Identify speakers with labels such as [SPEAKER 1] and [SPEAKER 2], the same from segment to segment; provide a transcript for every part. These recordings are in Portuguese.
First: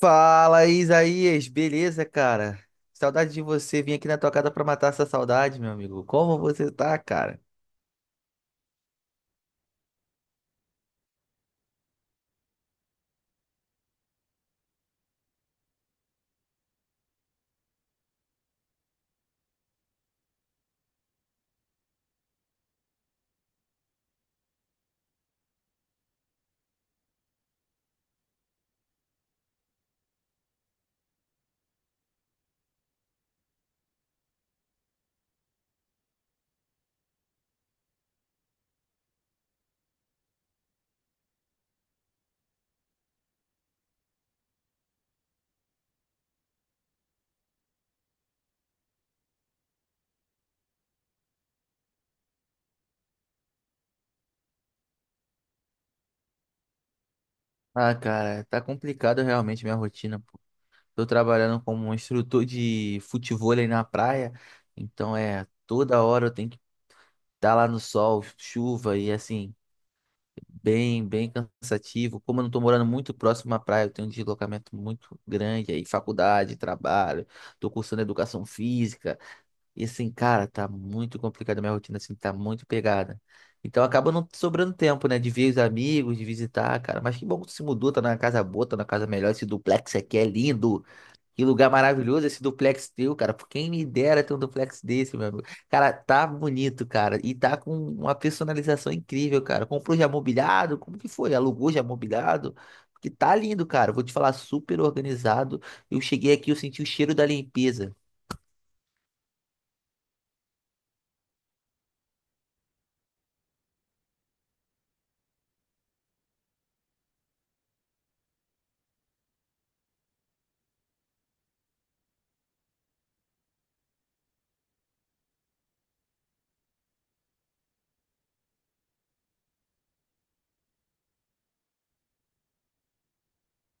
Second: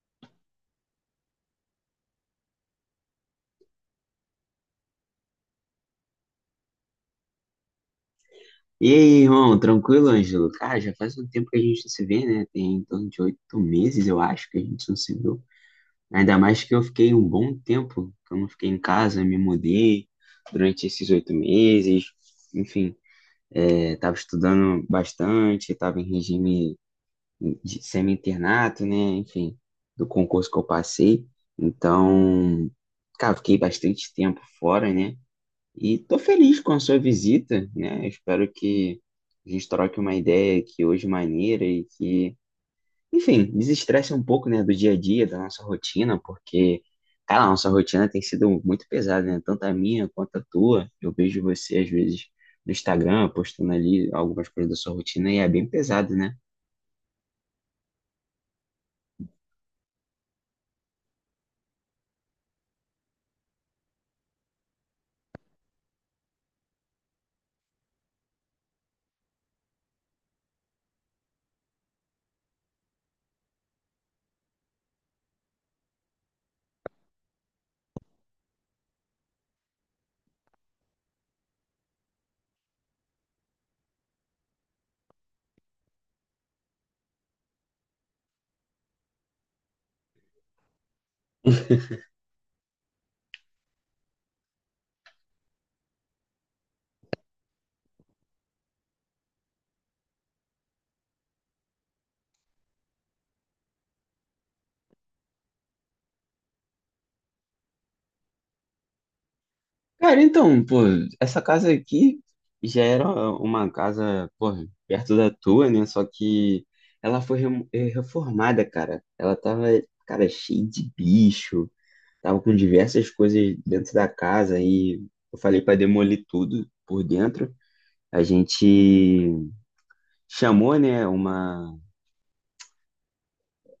[SPEAKER 1] Fala, Isaías, beleza, cara? Saudade de você. Vim aqui na tua casa pra matar essa saudade, meu amigo. Como você tá, cara?
[SPEAKER 2] E aí, irmão, tranquilo, Ângelo? Cara, já faz um tempo que a gente não se vê, né? Tem em torno de 8 meses, eu acho, que a gente não se viu. Ainda mais que eu fiquei um bom tempo, que eu não fiquei em casa, me mudei durante esses 8 meses. Enfim, tava estudando bastante, tava em regime de semi-internato, né? Enfim, do concurso que eu passei. Então, cara, fiquei bastante tempo fora, né? E tô feliz com a sua visita, né? Espero que a gente troque uma ideia que hoje maneira e que, enfim, desestresse um pouco, né, do dia a dia, da nossa rotina, porque, cara, a nossa rotina tem sido muito pesada, né? Tanto a minha quanto a tua. Eu vejo você, às vezes, no Instagram, postando ali algumas coisas da sua rotina e é bem pesado, né?
[SPEAKER 1] Ah, cara, tá complicado realmente minha rotina, pô. Tô trabalhando como um instrutor de futevôlei na praia, então é toda hora eu tenho que estar lá no sol, chuva e assim, bem cansativo. Como eu não tô morando muito próximo à praia, eu tenho um deslocamento muito grande aí, faculdade, trabalho, tô cursando educação física. E assim, cara, tá muito complicado. Minha rotina, assim, tá muito pegada. Então acaba não sobrando tempo, né? De ver os amigos, de visitar, cara. Mas que bom que tu se mudou, tá na casa boa, tá na casa melhor. Esse duplex aqui é lindo. Que lugar maravilhoso esse duplex teu, cara. Por quem me dera ter um duplex desse, meu amigo. Cara, tá bonito, cara. E tá com uma personalização incrível, cara. Comprou já mobiliado? Como que foi? Alugou já mobiliado? Porque tá lindo, cara. Vou te falar, super organizado. Eu cheguei aqui, eu senti o cheiro da limpeza.
[SPEAKER 2] Cara, então, pô, essa casa aqui já era uma casa, pô, perto da tua, né? Só que ela foi reformada, cara. Ela tava, cara, cheia de bicho, tava com diversas coisas dentro da casa e eu falei pra demolir tudo por dentro. A gente chamou, né, uma.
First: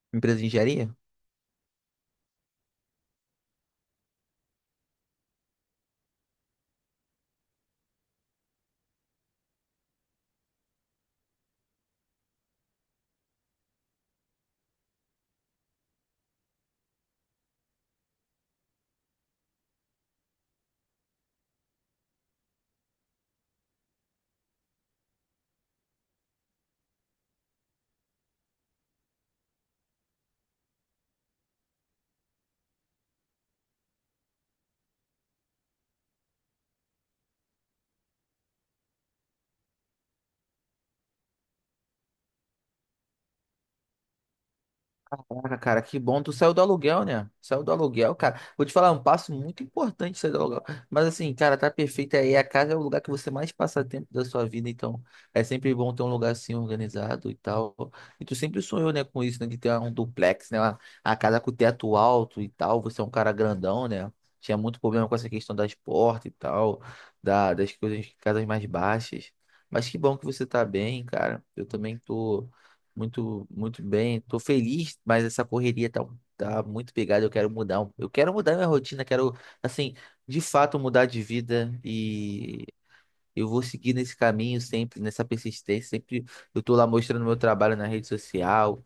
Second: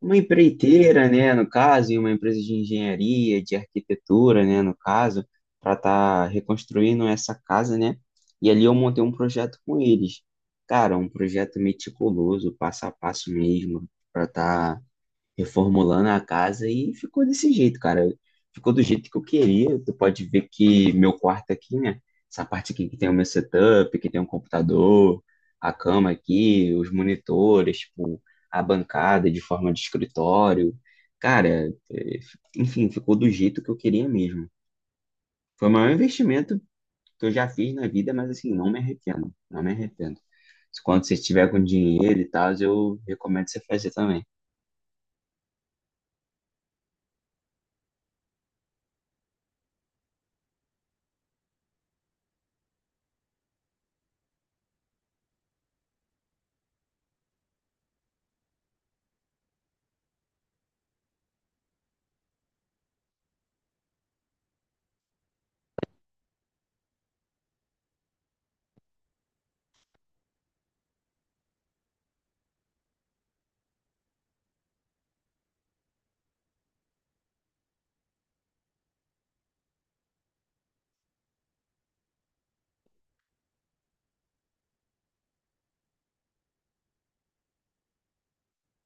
[SPEAKER 2] Uma
[SPEAKER 1] Empresa de engenharia?
[SPEAKER 2] empreiteira, né, no caso, e uma empresa de engenharia, de arquitetura, né, no caso, para estar reconstruindo essa casa, né? E ali eu montei um projeto com eles. Cara, um projeto meticuloso, passo a passo mesmo, para estar reformulando a casa e ficou desse jeito, cara. Ficou do jeito que eu queria. Tu pode ver que meu quarto aqui, né? Essa parte aqui que tem o meu setup, que tem um computador, a cama aqui, os monitores, tipo, a bancada de forma de escritório. Cara, enfim, ficou do jeito que eu queria mesmo. Foi o maior investimento que eu já fiz na vida, mas assim, não me arrependo, não me arrependo. Quando você estiver com dinheiro e tal, eu recomendo você fazer também.
[SPEAKER 1] Caraca, cara, que bom. Tu saiu do aluguel, né? Saiu do aluguel, cara. Vou te falar, é um passo muito importante sair do aluguel. Mas assim, cara, tá perfeito aí. A casa é o lugar que você mais passa tempo da sua vida, então é sempre bom ter um lugar assim organizado e tal. E tu sempre sonhou, né, com isso, né? De ter um duplex, né? A casa com teto alto e tal. Você é um cara grandão, né? Tinha muito problema com essa questão das portas e tal, das coisas, casas mais baixas. Mas que bom que você tá bem, cara. Eu também tô. Muito, muito bem. Tô feliz, mas essa correria tá muito pegada. Eu quero mudar. Eu quero mudar minha rotina, quero, assim, de fato mudar de vida, eu vou seguir nesse caminho sempre, nessa persistência. Sempre eu tô lá mostrando meu trabalho na rede social,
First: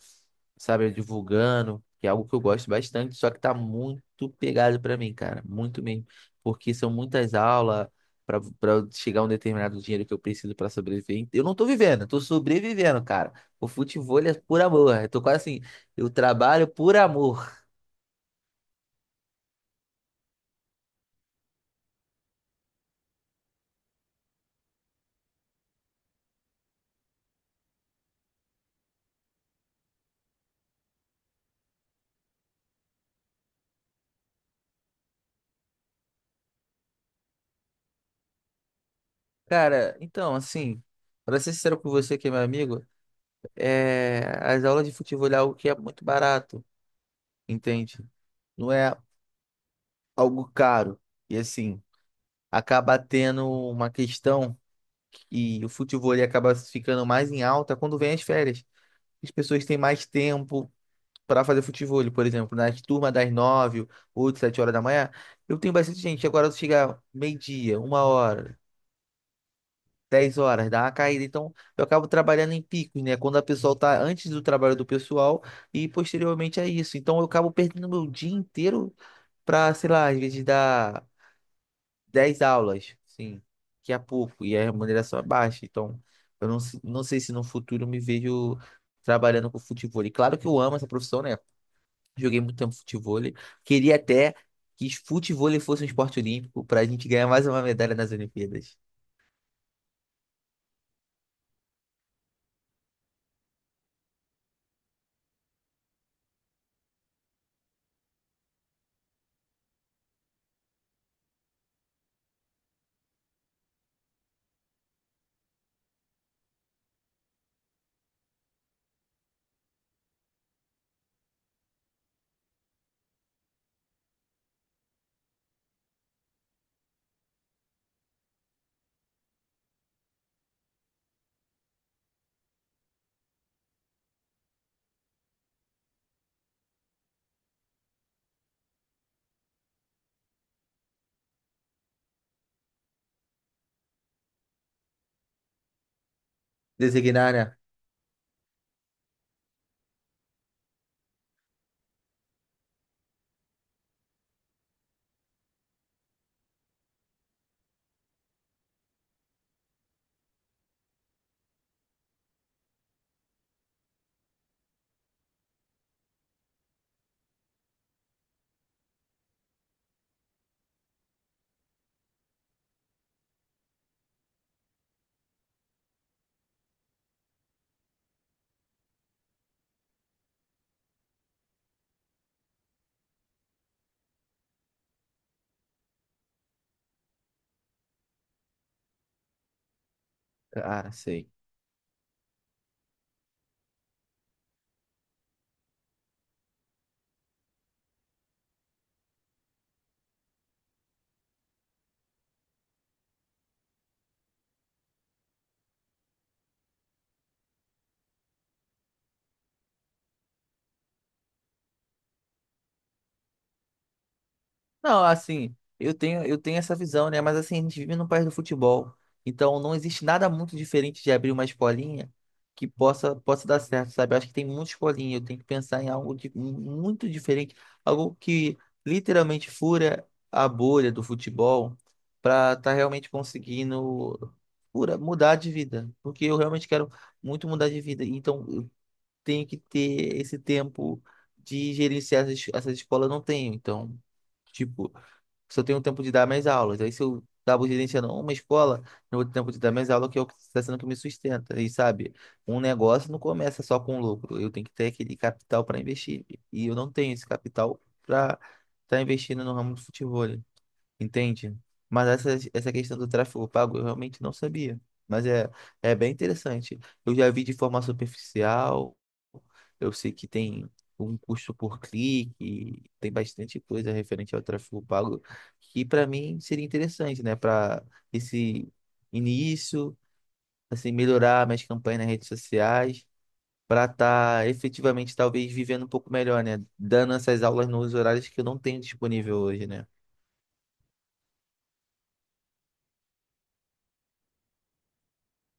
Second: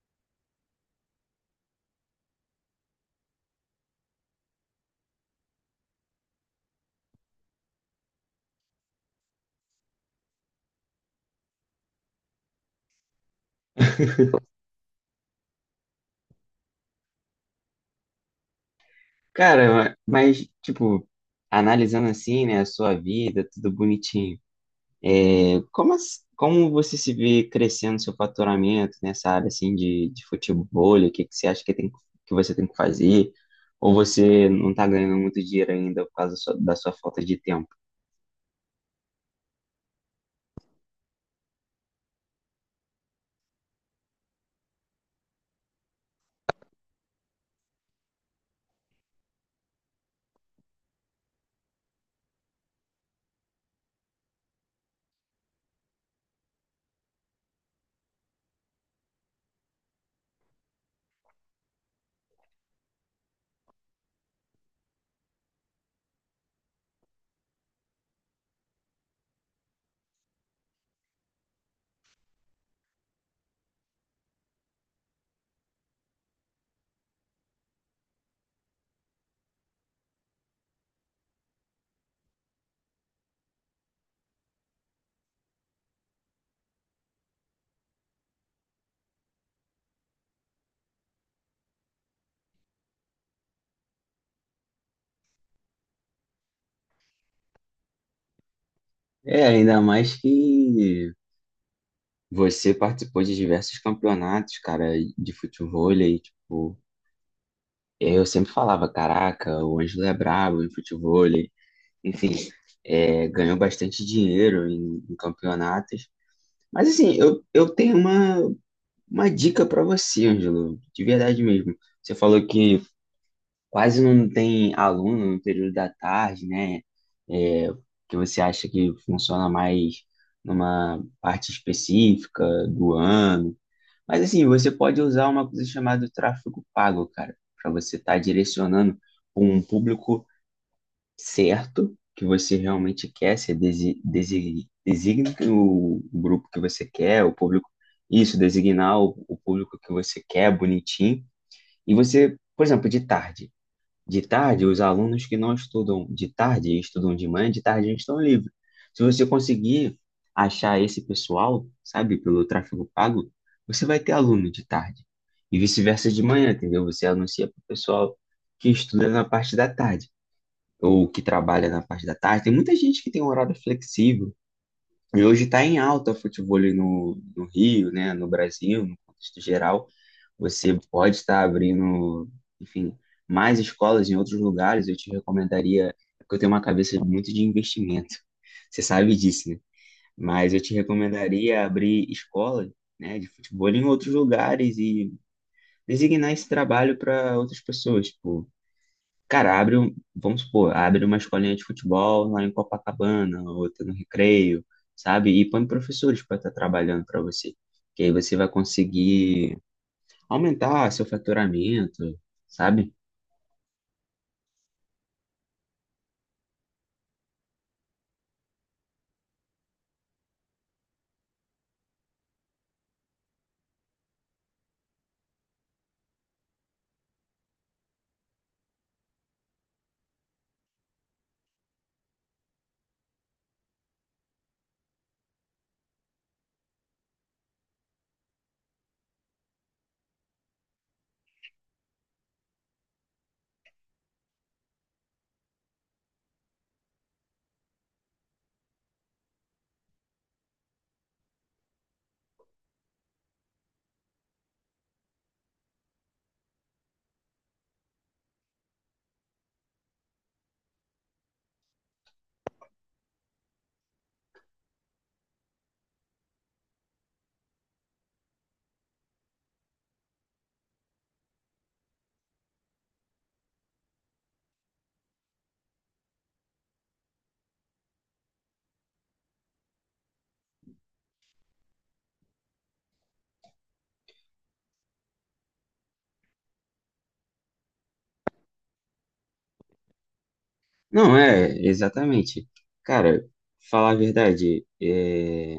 [SPEAKER 1] sabe? Divulgando, que é algo que eu gosto bastante, só que tá muito pegado pra mim, cara. Muito mesmo. Porque são muitas aulas pra para chegar a um determinado dinheiro que eu preciso pra sobreviver. Eu não tô vivendo, eu tô sobrevivendo, cara. O futebol é por amor. Eu tô quase assim, eu trabalho por amor.
[SPEAKER 2] Cara, mas, tipo, analisando assim, né, a sua vida, tudo bonitinho, como você se vê crescendo seu faturamento nessa área, assim, de futebol? O que que você acha que, tem, que você tem que fazer? Ou você não tá ganhando muito dinheiro ainda por causa da da sua falta de tempo?
[SPEAKER 1] Cara, então, assim, pra ser sincero com você que é meu amigo, é, as aulas de futebol é algo que é muito barato. Entende? Não é algo caro. E assim, acaba tendo uma questão que o futebol ele acaba ficando mais em alta quando vem as férias. As pessoas têm mais tempo para fazer futebol, por exemplo, nas turmas das 9, 8, 7 horas da manhã. Eu tenho bastante gente. Agora chega meio-dia, uma hora, 10 horas, dá uma caída. Então eu acabo trabalhando em picos, né? Quando a pessoa tá antes do trabalho do pessoal e posteriormente a isso. Então eu acabo perdendo meu dia inteiro para, sei lá, às vezes dar 10 aulas, sim, que é pouco e a remuneração é baixa. Então, eu não, se- não sei se no futuro eu me vejo trabalhando com futevôlei. Claro que eu amo essa profissão, né? Joguei muito tempo futevôlei. Queria até que futevôlei fosse um esporte olímpico para a gente ganhar mais uma medalha nas Olimpíadas.
[SPEAKER 2] É, ainda mais que você participou de diversos campeonatos, cara, de futebol, e, tipo, eu sempre falava, caraca, o Ângelo é brabo em futebol, enfim, é, ganhou bastante dinheiro em campeonatos. Mas assim, eu tenho uma dica para você, Ângelo, de verdade mesmo. Você falou que quase não tem aluno no período da tarde, né? É, que você acha que funciona mais numa parte específica do ano. Mas assim, você pode usar uma coisa chamada tráfego pago, cara, para você estar direcionando para um público certo que você realmente quer, você designa o grupo que você quer, o
[SPEAKER 1] Designar, né?
[SPEAKER 2] público, isso, designar o público que você quer, bonitinho. E você, por exemplo, de tarde. De tarde, os alunos que não estudam de tarde e estudam de manhã, de tarde eles estão livres. Se você conseguir achar esse pessoal, sabe, pelo tráfego pago, você vai ter aluno de tarde. E vice-versa de manhã, entendeu? Você anuncia para o pessoal que estuda na parte da tarde ou que trabalha na parte da tarde. Tem muita gente que tem um horário flexível. E hoje está em alta o futebol no Rio, né, no Brasil, no contexto geral. Você pode estar abrindo, enfim, mais escolas em outros lugares. Eu te recomendaria, porque eu tenho uma cabeça muito de investimento. Você sabe disso, né? Mas eu te
[SPEAKER 1] Ah, sei.
[SPEAKER 2] recomendaria abrir escolas, né, de futebol em outros lugares e designar esse trabalho para outras pessoas. Tipo, cara, vamos supor, abre uma escolinha de futebol lá em Copacabana, outra no Recreio, sabe? E põe professores para estar trabalhando para você. Que aí você vai conseguir aumentar seu faturamento, sabe?
[SPEAKER 1] Não, assim, eu tenho essa visão, né? Mas assim, a gente vive num país do futebol. Então não existe nada muito diferente de abrir uma escolinha que possa dar certo, sabe? Eu acho que tem muita escolinha, eu tenho que pensar em algo de, muito diferente, algo que literalmente fura a bolha do futebol para estar realmente conseguindo fura, mudar de vida. Porque eu realmente quero muito mudar de vida. Então eu tenho que ter esse tempo de gerenciar essas escolas, eu não tenho. Então. Tipo, se eu tenho um tempo de dar minhas aulas. Aí se eu acabo gerenciando uma escola, eu vou ter tempo de dar minhas aulas, que é o que está sendo que me sustenta. E sabe, um negócio não começa só com lucro. Eu tenho que ter aquele capital para investir. E eu não tenho esse capital para estar investindo no ramo do futebol. Entende? Mas essa questão do tráfego pago eu realmente não sabia. Mas é bem interessante. Eu já vi de forma superficial, eu sei que tem um custo por clique, tem bastante coisa referente ao tráfego pago, que para mim seria interessante, né? Para esse início, assim, melhorar minhas campanhas nas redes sociais, para estar efetivamente talvez vivendo um pouco melhor, né? Dando essas aulas nos horários que eu não tenho disponível hoje, né?
[SPEAKER 2] Não, é, exatamente. Cara, falar a verdade, é,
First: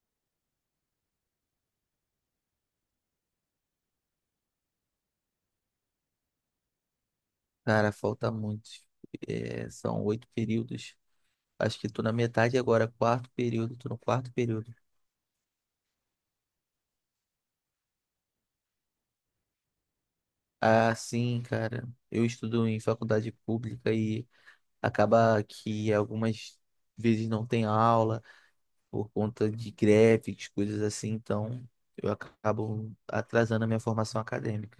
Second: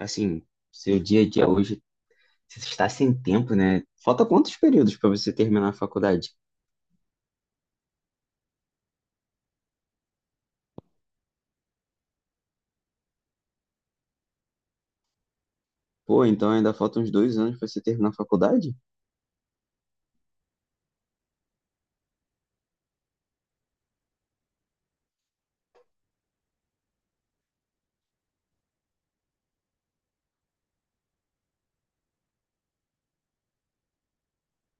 [SPEAKER 2] assim, seu dia a dia hoje, você está sem tempo, né? Falta quantos períodos para você terminar a faculdade?
[SPEAKER 1] Cara, falta muito. É, são 8 períodos. Acho que tô na metade agora, quarto período, tô no quarto período.
[SPEAKER 2] Pô, então ainda faltam uns 2 anos para você terminar a faculdade?
[SPEAKER 1] Ah, sim, cara. Eu estudo em faculdade pública e acaba que algumas vezes não tem aula por conta de greves, coisas assim, então eu acabo atrasando a minha formação acadêmica.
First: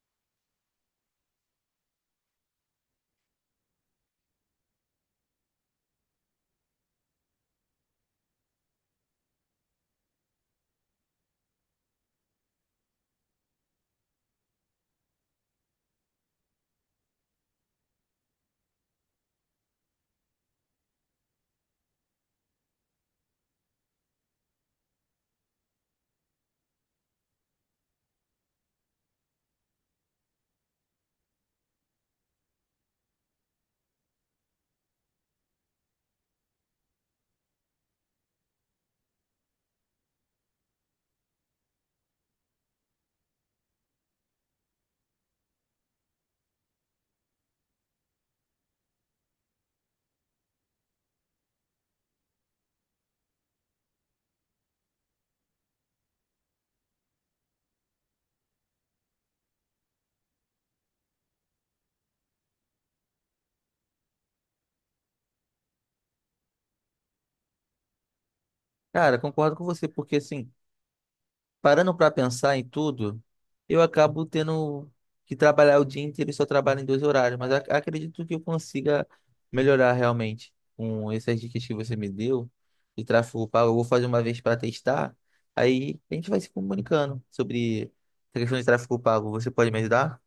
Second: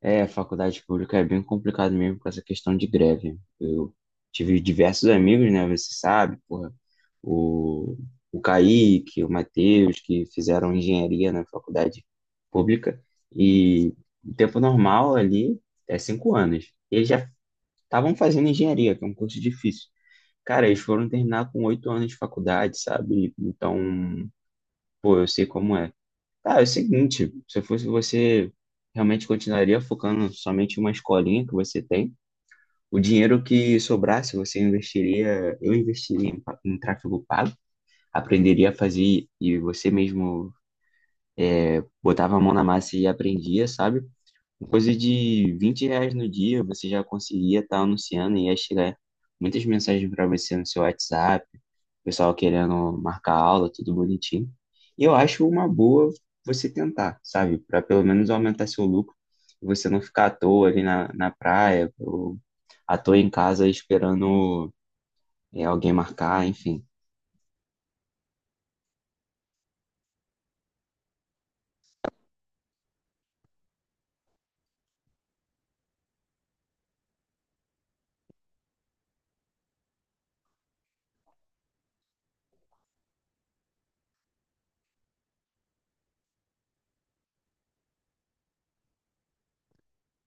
[SPEAKER 2] É, faculdade pública é bem complicado mesmo com essa questão de greve. Eu tive diversos amigos, né? Você sabe, porra, o, o Kaique, o Matheus, que fizeram engenharia na faculdade pública. E o tempo normal ali é 5 anos. Eles já estavam fazendo engenharia, que é um curso difícil. Cara, eles foram terminar com 8 anos de faculdade, sabe? Então, pô, eu sei como é. Cara, é o seguinte, se fosse você, realmente continuaria focando somente em uma escolinha que você tem. O dinheiro que sobrasse, você investiria, eu investiria em tráfego pago, aprenderia a fazer e você mesmo botava a mão na massa e aprendia, sabe? Coisa de R$ 20 no dia, você já conseguia estar anunciando e ia chegar muitas mensagens para você no seu WhatsApp, pessoal querendo marcar aula, tudo bonitinho. E eu acho uma boa você tentar, sabe? Para pelo menos aumentar seu lucro, e você não ficar à toa ali na praia, ou à toa em casa esperando alguém marcar, enfim.
[SPEAKER 1] Cara, concordo com você, porque assim. Parando para pensar em tudo, eu acabo tendo que trabalhar o dia inteiro e só trabalho em dois horários, mas acredito que eu consiga melhorar realmente com essas dicas que você me deu de tráfego pago. Eu vou fazer uma vez para testar, aí a gente vai se comunicando sobre a questão de tráfego pago. Você pode me ajudar?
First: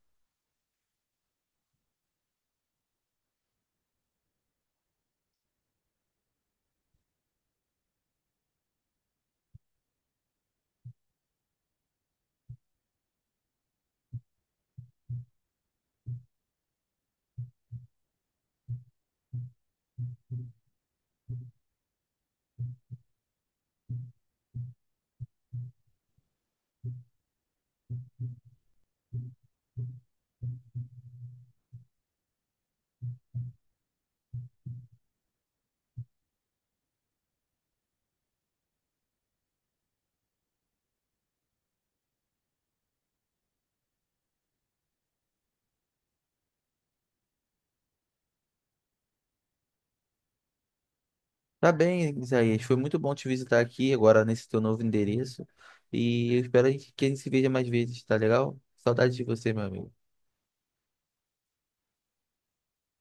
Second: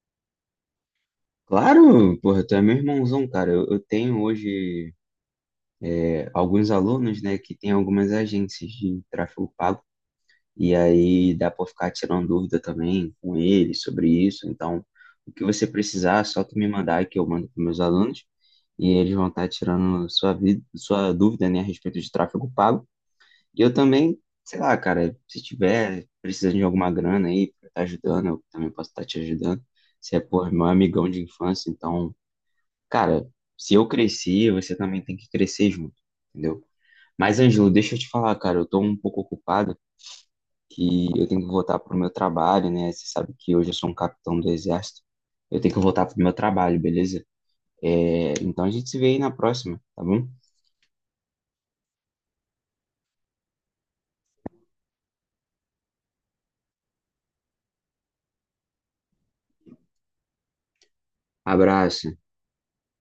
[SPEAKER 2] Claro, porra, tu é meu irmãozão, cara. Eu tenho hoje é, alguns alunos, né, que têm algumas agências de tráfego pago. E aí dá para ficar tirando dúvida também com ele sobre isso. Então, o que você precisar, é só tu me mandar que eu mando para meus alunos e eles vão estar tirando sua vida, sua dúvida, né, a respeito de tráfego pago. E eu também, sei lá, cara, se tiver precisando de alguma grana aí para estar ajudando, eu também posso estar te ajudando. Você é, pô, é meu amigão de infância, então, cara, se eu cresci, você também tem que crescer junto, entendeu? Mas, Ângelo, deixa eu te falar, cara, eu tô um pouco ocupado que eu tenho que voltar para o meu trabalho, né? Você sabe que hoje eu sou um capitão do exército. Eu tenho que voltar para o meu trabalho, beleza? É, então a gente se vê aí na próxima, tá bom?
[SPEAKER 1] Tá bem, Isaías. Foi muito bom te visitar aqui agora nesse teu novo endereço e eu espero a gente que a gente se veja mais vezes, tá legal? Saudades de você, meu amigo.
[SPEAKER 2] Abraço.